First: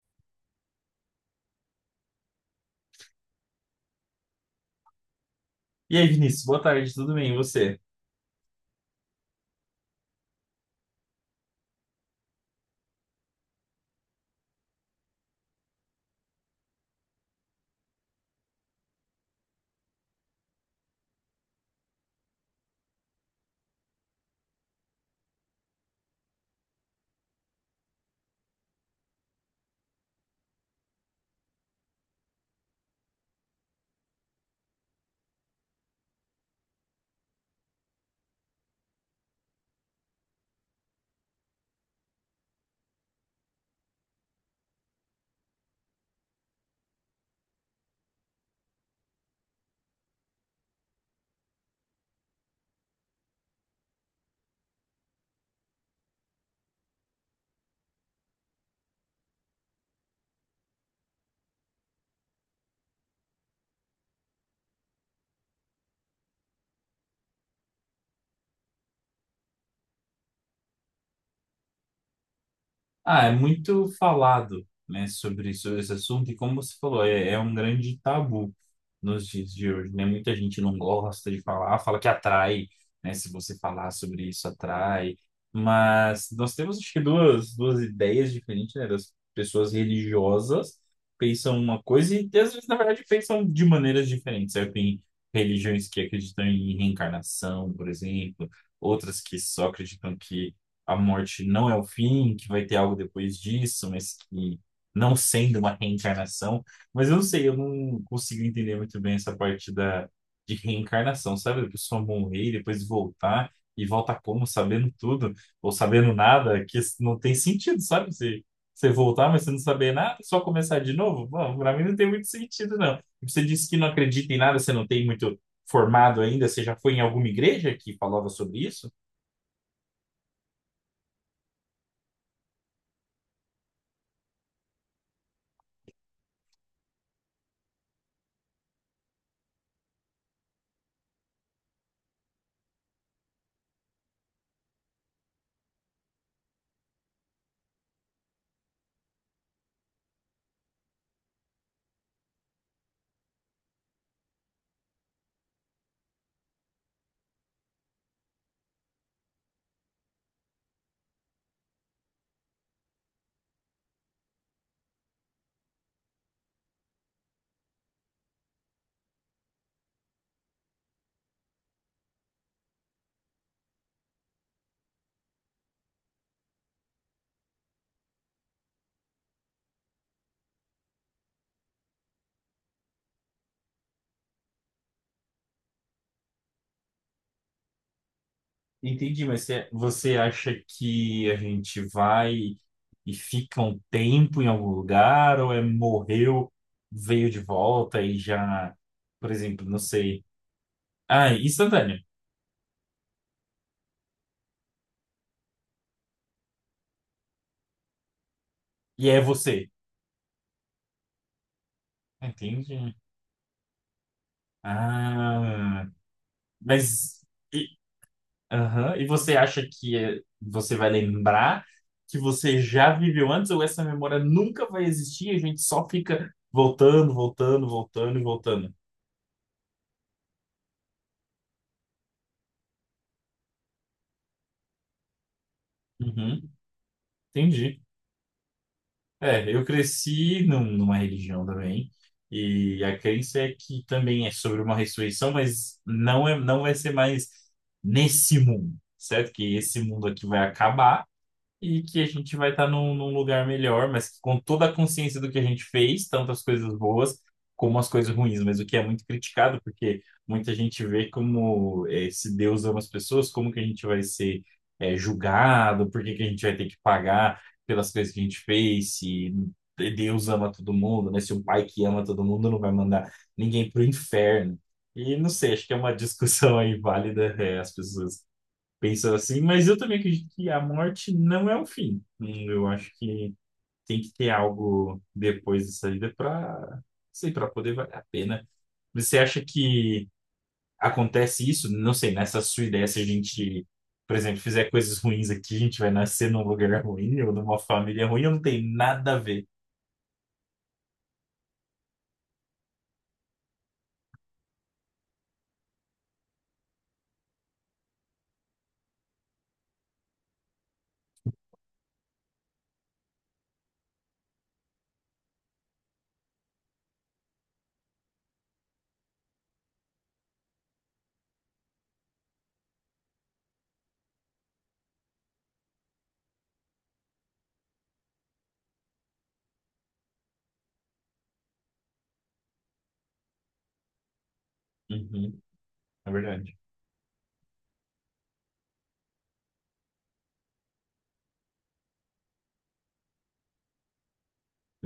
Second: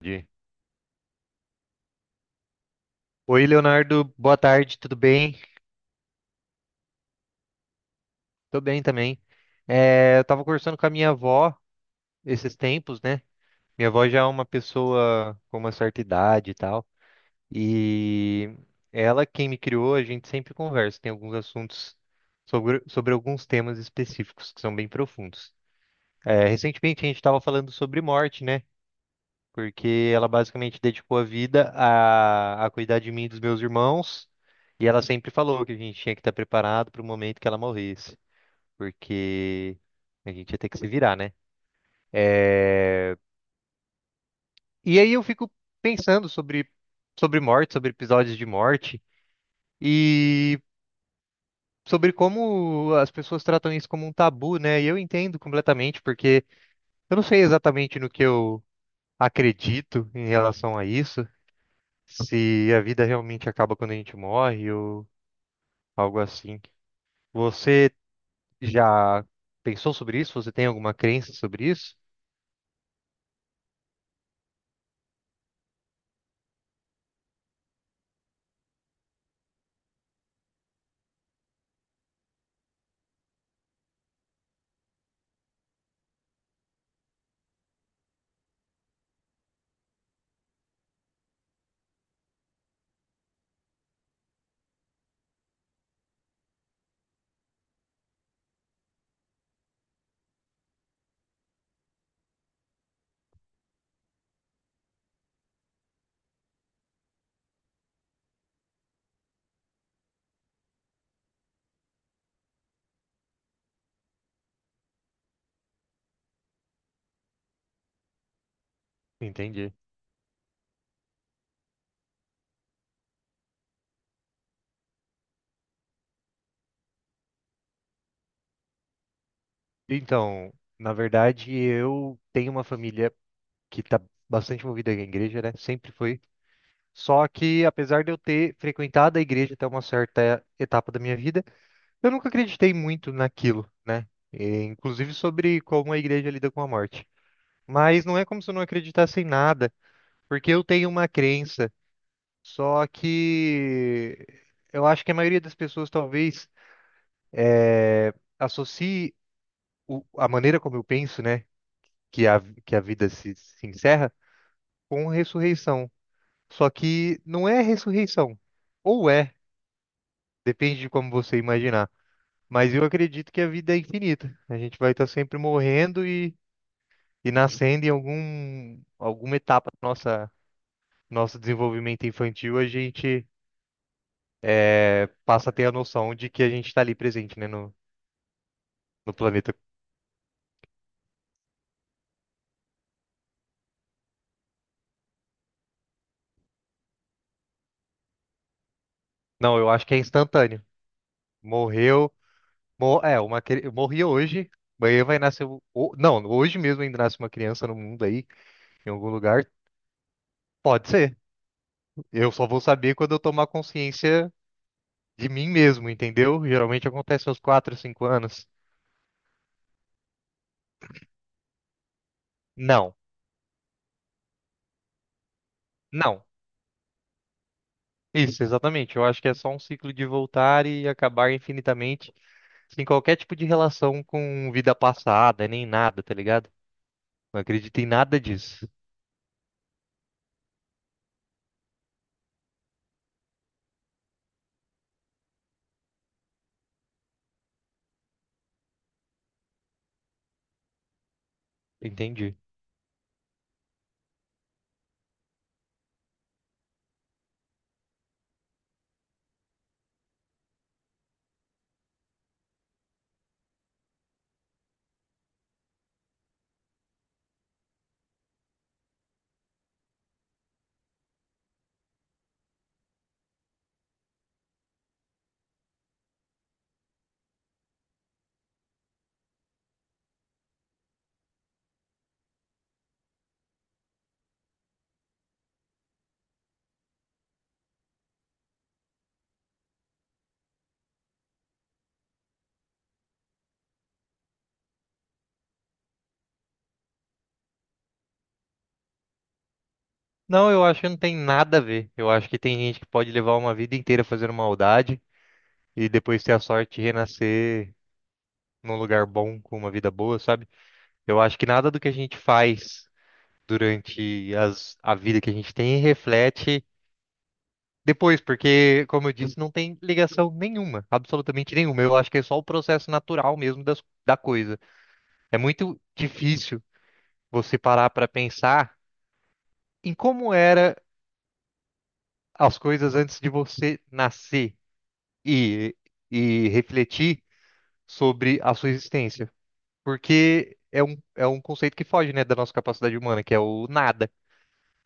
Entendi. Oi, Leonardo, boa tarde, tudo bem? E aí, Vinícius, boa tarde, tudo bem? E você? Tô bem também. Eu tava conversando com a minha avó esses tempos, né? Minha avó já é uma pessoa com uma certa idade e tal, e ela, quem me criou, a gente sempre conversa, tem alguns assuntos sobre alguns temas específicos que são bem profundos. Recentemente a gente tava falando sobre morte, né? Porque ela basicamente dedicou a vida a cuidar de mim e dos meus irmãos, e ela sempre falou que a gente tinha que estar preparado para o momento que ela morresse, porque a gente ia ter que se virar, né? É, E aí eu fico pensando sobre morte, sobre episódios de morte, e sobre como as pessoas tratam isso como um tabu, né? E eu entendo completamente, porque eu não sei exatamente no que eu acredito em relação a isso. Se a vida realmente acaba quando a gente morre ou algo assim. Você já pensou sobre isso? Você tem alguma crença sobre isso? Ah, é muito falado, né, sobre esse assunto, e como você falou, é um grande tabu nos dias de hoje, né? Muita gente não gosta de falar, fala que atrai, né? Se você falar sobre isso, atrai. Mas nós temos, acho que, duas ideias diferentes, né? Das pessoas religiosas pensam uma coisa e, às vezes, na verdade, pensam de maneiras diferentes, certo? Tem religiões que acreditam em reencarnação, por exemplo, outras que só acreditam que a morte não é o fim, que vai ter algo depois disso, mas que não sendo uma reencarnação. Mas eu não sei, eu não consigo entender muito bem essa parte da, de reencarnação, sabe? A pessoa morrer e depois voltar, e volta como? Sabendo tudo, ou sabendo nada, que isso não tem sentido, sabe? Você voltar, mas você não Entendi. saber nada, só começar de novo? Bom, pra mim não tem muito sentido, não. E você disse que não acredita em nada, você não tem muito formado ainda, você já foi em alguma igreja que falava sobre isso? Então, na verdade, eu tenho uma família que está bastante movida à igreja, né? Sempre foi. Só que, apesar de eu ter frequentado a igreja até uma certa etapa da minha vida, eu nunca acreditei muito naquilo, né? E inclusive sobre como a igreja lida com a morte. Mas não é como se eu não acreditasse em nada, porque eu tenho uma crença. Só que eu acho que a maioria das pessoas talvez associe a maneira como eu penso, né, que a vida se encerra com ressurreição. Só que não é ressurreição. Ou é, depende de como você imaginar. Mas eu acredito que a vida é infinita. A gente vai estar sempre morrendo e nascendo em alguma etapa do nossa, nosso desenvolvimento infantil. A gente passa a ter a noção de que a gente está ali presente, né, no Entendi, mas planeta. você acha que a gente vai e fica um tempo em algum lugar, ou é morreu, veio de volta e já, por Não, exemplo, eu não acho que é sei. instantâneo. Ah, instantânea. Morreu. Morri hoje. Amanhã vai nascer. Não, hoje mesmo ainda nasce uma criança no mundo aí, em E algum é lugar. você. Pode ser. Eu só vou Entendi. saber quando eu tomar consciência de mim Ah, mesmo, entendeu? Geralmente mas. acontece aos E, 4, 5 anos. aham, e você acha que você vai lembrar que você já Não, viveu antes, ou essa memória nunca vai existir e a gente só não. fica voltando, voltando, voltando e Isso, voltando? exatamente. Eu acho que é só um ciclo de voltar e acabar infinitamente, sem qualquer tipo de relação com vida passada, nem nada, tá ligado? Uhum, Não acredito entendi. em nada disso. É, eu cresci numa religião também, e a crença é que também é sobre uma ressurreição, mas não é, não vai ser mais nesse mundo, certo? Que esse mundo aqui vai acabar e que a gente Entendi. vai estar num, num lugar melhor, mas com toda a consciência do que a gente fez, tanto as coisas boas como as coisas ruins, mas o que é muito criticado, porque muita gente vê como se Deus ama as pessoas, como que a gente vai ser julgado, por que que a gente vai ter que pagar pelas coisas que a gente fez, se Deus ama todo mundo, né? Se o pai que ama todo mundo não vai mandar ninguém pro inferno. E não sei, acho que é uma discussão aí válida, as pessoas pensando assim, mas eu também acredito que a morte não é o fim. Eu acho que tem que ter algo depois dessa vida para, sei, para poder valer a pena. Você acha que acontece isso? Não sei, nessa sua ideia, se a gente, por exemplo, fizer coisas ruins aqui, a gente vai nascer num lugar ruim ou numa família ruim, ou não tem nada a ver. Não, eu acho que não tem nada a ver. Eu acho que tem gente que pode levar uma vida inteira fazendo maldade e depois ter a sorte de renascer num lugar bom, com uma vida boa, sabe? Eu acho que nada do que a gente faz durante a vida que a gente tem reflete depois, porque, como eu disse, não tem ligação nenhuma, absolutamente nenhuma. Eu acho que é só o processo natural mesmo da coisa. É muito difícil você parar para pensar em como era as coisas antes de você nascer Uhum, e, é e verdade. refletir sobre a sua existência. Porque é é um conceito que foge, né, da nossa capacidade humana, que é o nada.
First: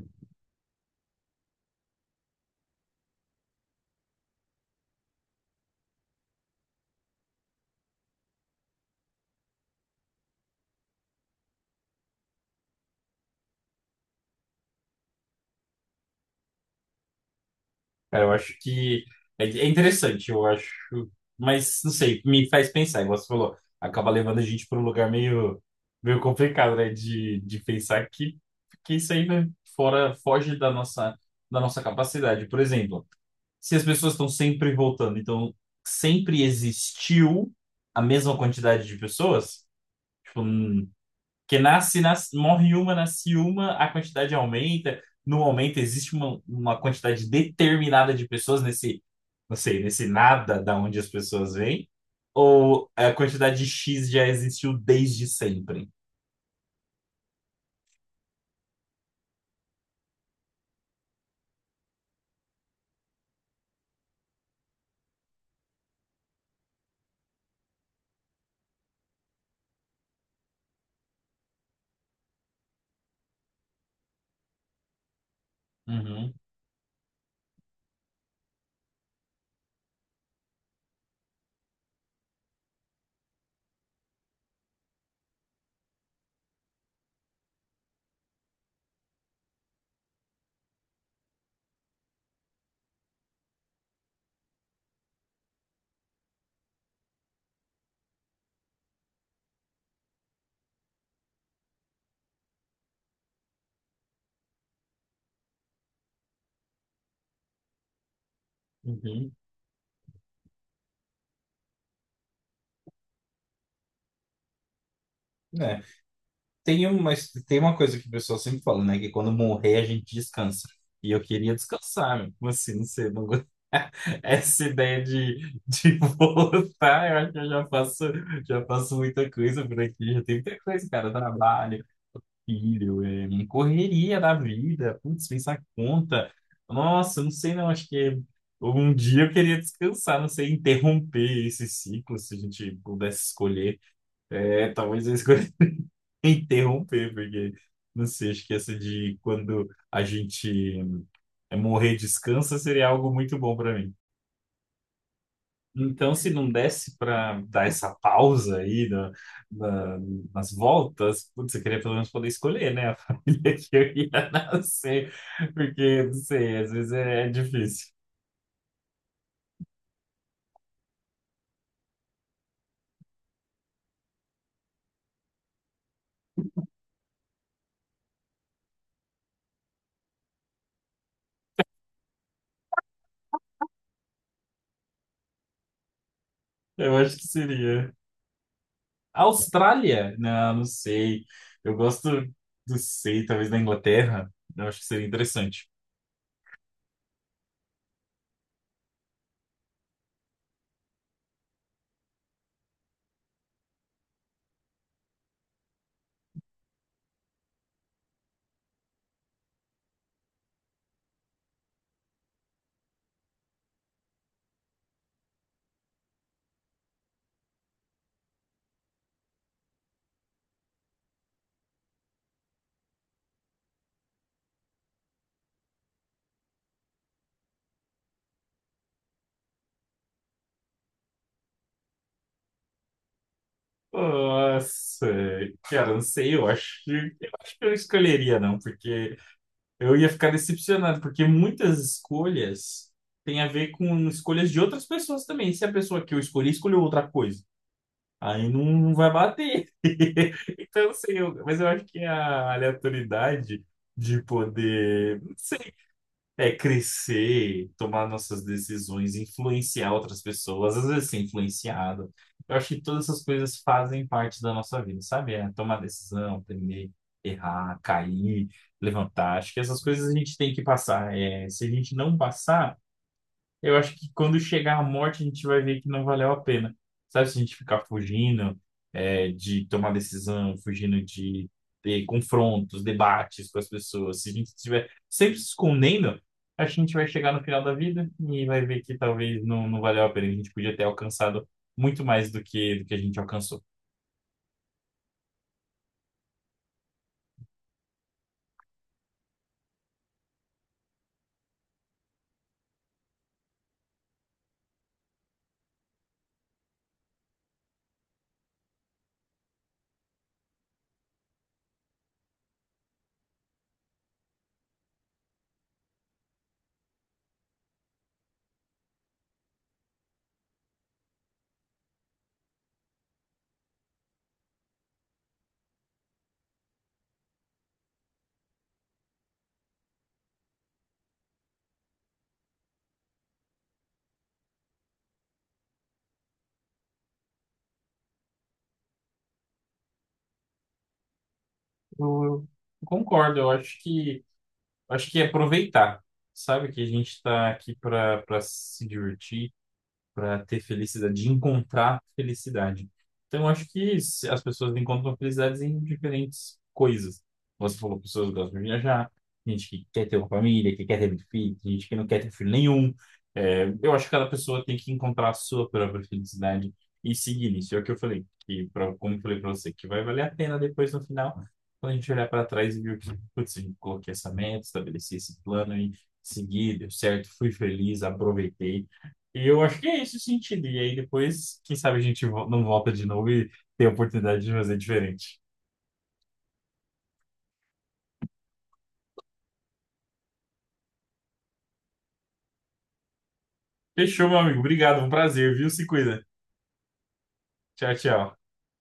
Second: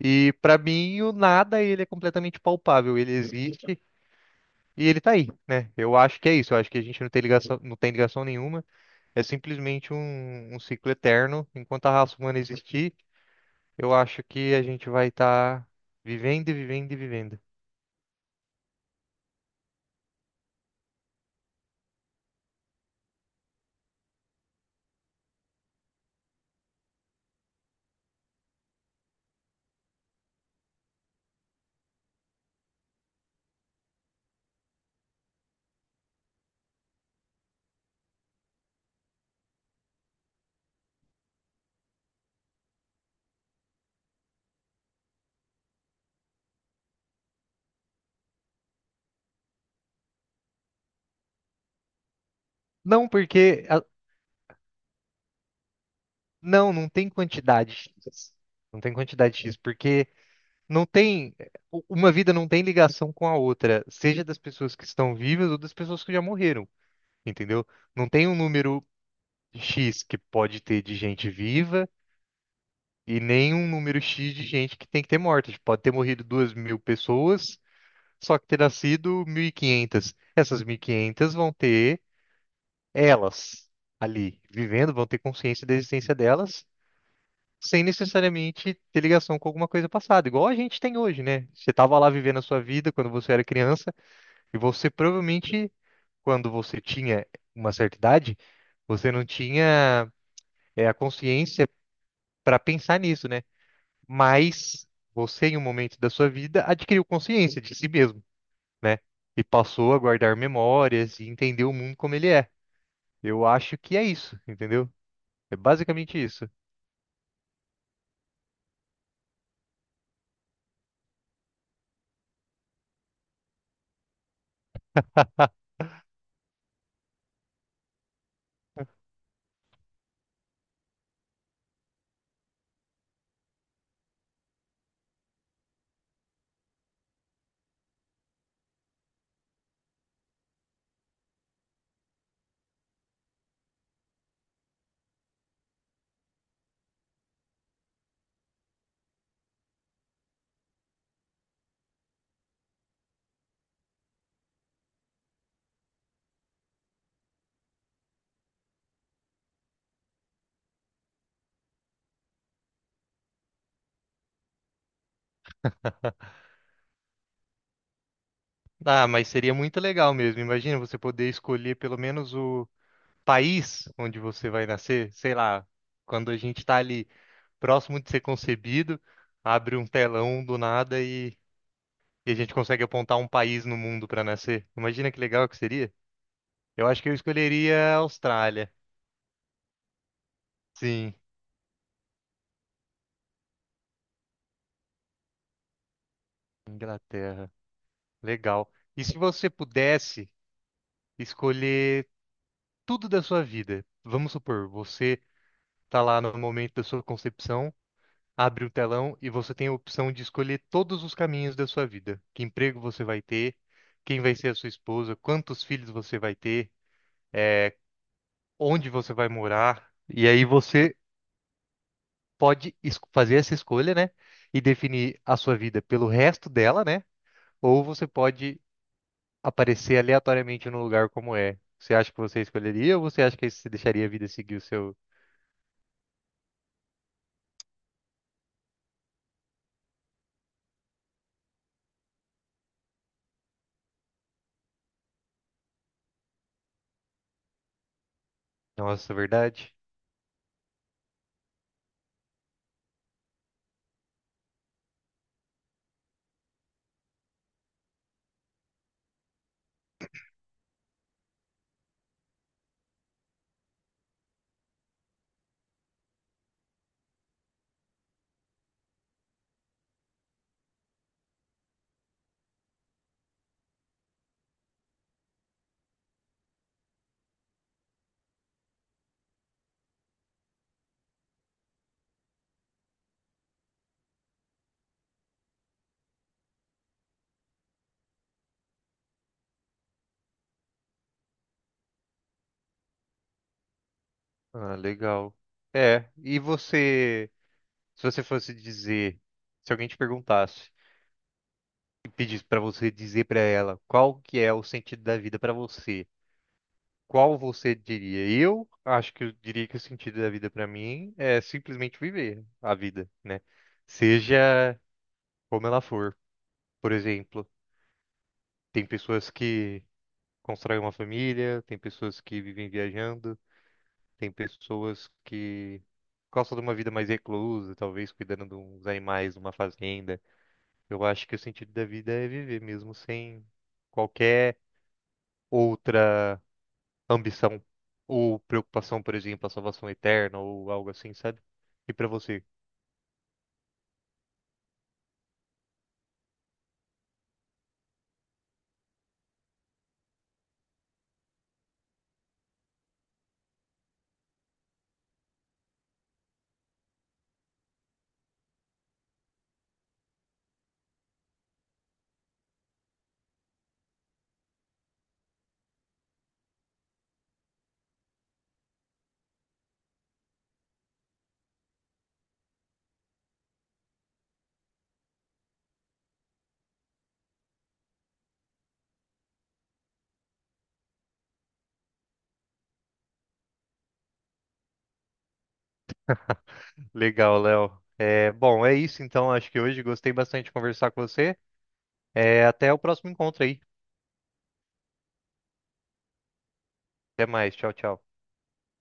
E para mim, o nada, ele é completamente palpável, ele existe e ele tá aí, né? Eu acho que é isso, eu acho que a gente não tem ligação, não tem ligação nenhuma, é simplesmente um ciclo eterno. Enquanto a raça humana existir, eu acho que a gente vai estar vivendo e vivendo e vivendo. Cara, eu acho que é interessante, eu acho. Mas, não sei, me faz pensar, igual você falou, acaba levando a gente para um lugar meio, meio complicado, né? De pensar que isso aí vai fora, foge da nossa capacidade. Por exemplo, se as pessoas estão sempre voltando, então sempre existiu a mesma quantidade de pessoas, tipo, que nasce, nasce, morre uma, nasce uma, a quantidade aumenta. No aumento, existe uma quantidade determinada de pessoas nesse, não sei, nesse nada da onde as pessoas vêm. Ou Não, a quantidade porque... a- X já existiu desde sempre? Não, não tem quantidade. X. Não tem quantidade X, porque não tem, uma vida não tem ligação com a outra, seja das pessoas que estão vivas ou das pessoas que já morreram, entendeu? Não tem um número X que pode ter de gente viva e nem um número X de gente que tem que ter morta. Tipo, pode ter morrido Uhum, 2.000 pessoas, só que ter nascido 1.500. Essas 1.500 vão ter elas ali vivendo, vão ter consciência da existência delas. Sem necessariamente ter ligação com alguma coisa passada, igual a gente tem hoje, né? Você estava lá vivendo a sua vida quando você era criança, e você provavelmente, quando você tinha uma certa idade, você não tinha a consciência para pensar nisso, né? Mas você, em um momento da sua vida, adquiriu consciência de si mesmo, né? uhum. E passou a guardar memórias e entender o mundo como ele é. Eu acho que é isso, entendeu? É É. basicamente isso. Tem uma, tem uma coisa que o pessoal sempre fala, né? Que quando morrer a gente descansa. E eu queria descansar, meu. Como assim? Não sei. Não... go- Essa ideia de voltar, eu acho que eu já faço muita coisa por aqui. Já tem muita coisa, cara. Trabalho, filho, é, correria da vida. Putz, pensar conta. Nossa, não sei não. Acho que um dia eu queria descansar. Não sei, interromper esse ciclo, se a gente pudesse escolher. É, talvez eu escolha interromper, porque não sei, acho que essa de quando a gente é, morrer descansa seria algo muito bom para mim. Então, se não desse para dar essa pausa aí na- nas voltas, putz, eu queria pelo menos poder escolher, né, a família que eu ia nascer, porque, não sei, às vezes é difícil. Ah, mas seria muito legal mesmo. Imagina você poder escolher pelo menos o país onde você vai nascer, sei lá, quando a gente tá ali, próximo de ser concebido, abre um telão do nada e a gente consegue apontar um país no mundo para nascer. Imagina que legal que seria. Eu Eu acho que eu acho que seria. escolheria a Austrália. Austrália? Não, não Sim. sei. Eu gosto, não sei, talvez da Inglaterra. Eu acho que seria interessante. Inglaterra. Legal. E se você pudesse escolher tudo da sua vida? Vamos supor, você está lá no momento da sua concepção, abre o telão e você tem a opção de escolher todos os caminhos da sua vida. Que emprego você vai ter? Quem vai ser a sua esposa? Quantos filhos você vai ter? eh, Onde você vai morar. E aí você fazer essa escolha, né? E definir a sua vida pelo resto dela, né? Ou você pode aparecer aleatoriamente no lugar como é. Você acha que você escolheria ou você acha que você deixaria a vida seguir o seu? Nossa, cara, não sei, eu acho que eu não escolheria, não, porque eu ia ficar decepcionado, porque muitas escolhas têm a ver com escolhas de outras pessoas também. Se a pessoa que eu escolhi escolheu outra coisa, aí não, não vai Nossa, bater. verdade? Então, eu não sei, mas eu acho que a aleatoriedade de poder, não sei. É crescer, tomar nossas decisões, influenciar outras pessoas, às vezes ser influenciado. Eu acho que todas essas coisas fazem parte da nossa vida, sabe? É tomar decisão, aprender, errar, cair, levantar. Acho que essas coisas a gente tem que passar. É, se a gente não passar, eu acho que quando chegar a morte, a gente vai ver que não valeu a pena. Sabe, se a gente ficar fugindo, é, de tomar decisão, fugindo de ter confrontos, debates com as pessoas, se a gente estiver sempre se escondendo, acho que a gente vai chegar no final da vida e vai ver que talvez não, não valeu a pena. A gente podia ter alcançado muito mais do que a gente alcançou. Ah, legal. E você, se você fosse dizer, se alguém te perguntasse e pedisse pra você dizer pra ela qual que é o sentido da vida pra você, qual você diria? Eu acho que eu diria que o sentido da vida pra mim é simplesmente viver a vida, né? Seja como ela for. Por exemplo, tem pessoas que constroem uma família, tem pessoas que vivem viajando, tem pessoas que gostam de uma vida mais reclusa, talvez cuidando de uns animais numa fazenda. Eu acho que o sentido da vida é viver mesmo sem qualquer outra ambição ou preocupação, por exemplo, a salvação eterna ou algo assim, sabe? E Eu, pra você? eu concordo, eu acho que é aproveitar. Sabe que a gente está aqui para para se divertir para ter felicidade, de encontrar felicidade. Então, eu acho que as pessoas encontram felicidades em diferentes coisas. Você falou, pessoas que gostam de viajar, gente que quer ter uma família, que quer ter muito filho, tem gente que não quer ter filho nenhum. É, eu acho que cada pessoa tem que encontrar a sua própria felicidade e seguir nisso. É o que eu falei, que pra, como eu falei para você, que vai valer a pena depois no final, quando a gente olhar para trás e ver que, putz, eu coloquei essa meta, estabeleci esse plano e segui, deu certo, fui feliz, aproveitei. E eu acho que é esse o sentido. E aí depois, quem sabe a gente não volta de novo e tem a oportunidade de fazer diferente. Legal, Léo. É, bom, é isso então. Acho que hoje gostei bastante de conversar com você. É, até o próximo encontro aí. Fechou, meu amigo. Obrigado, foi um prazer, viu? Se cuida. Até mais. Tchau, Tchau, tchau. tchau.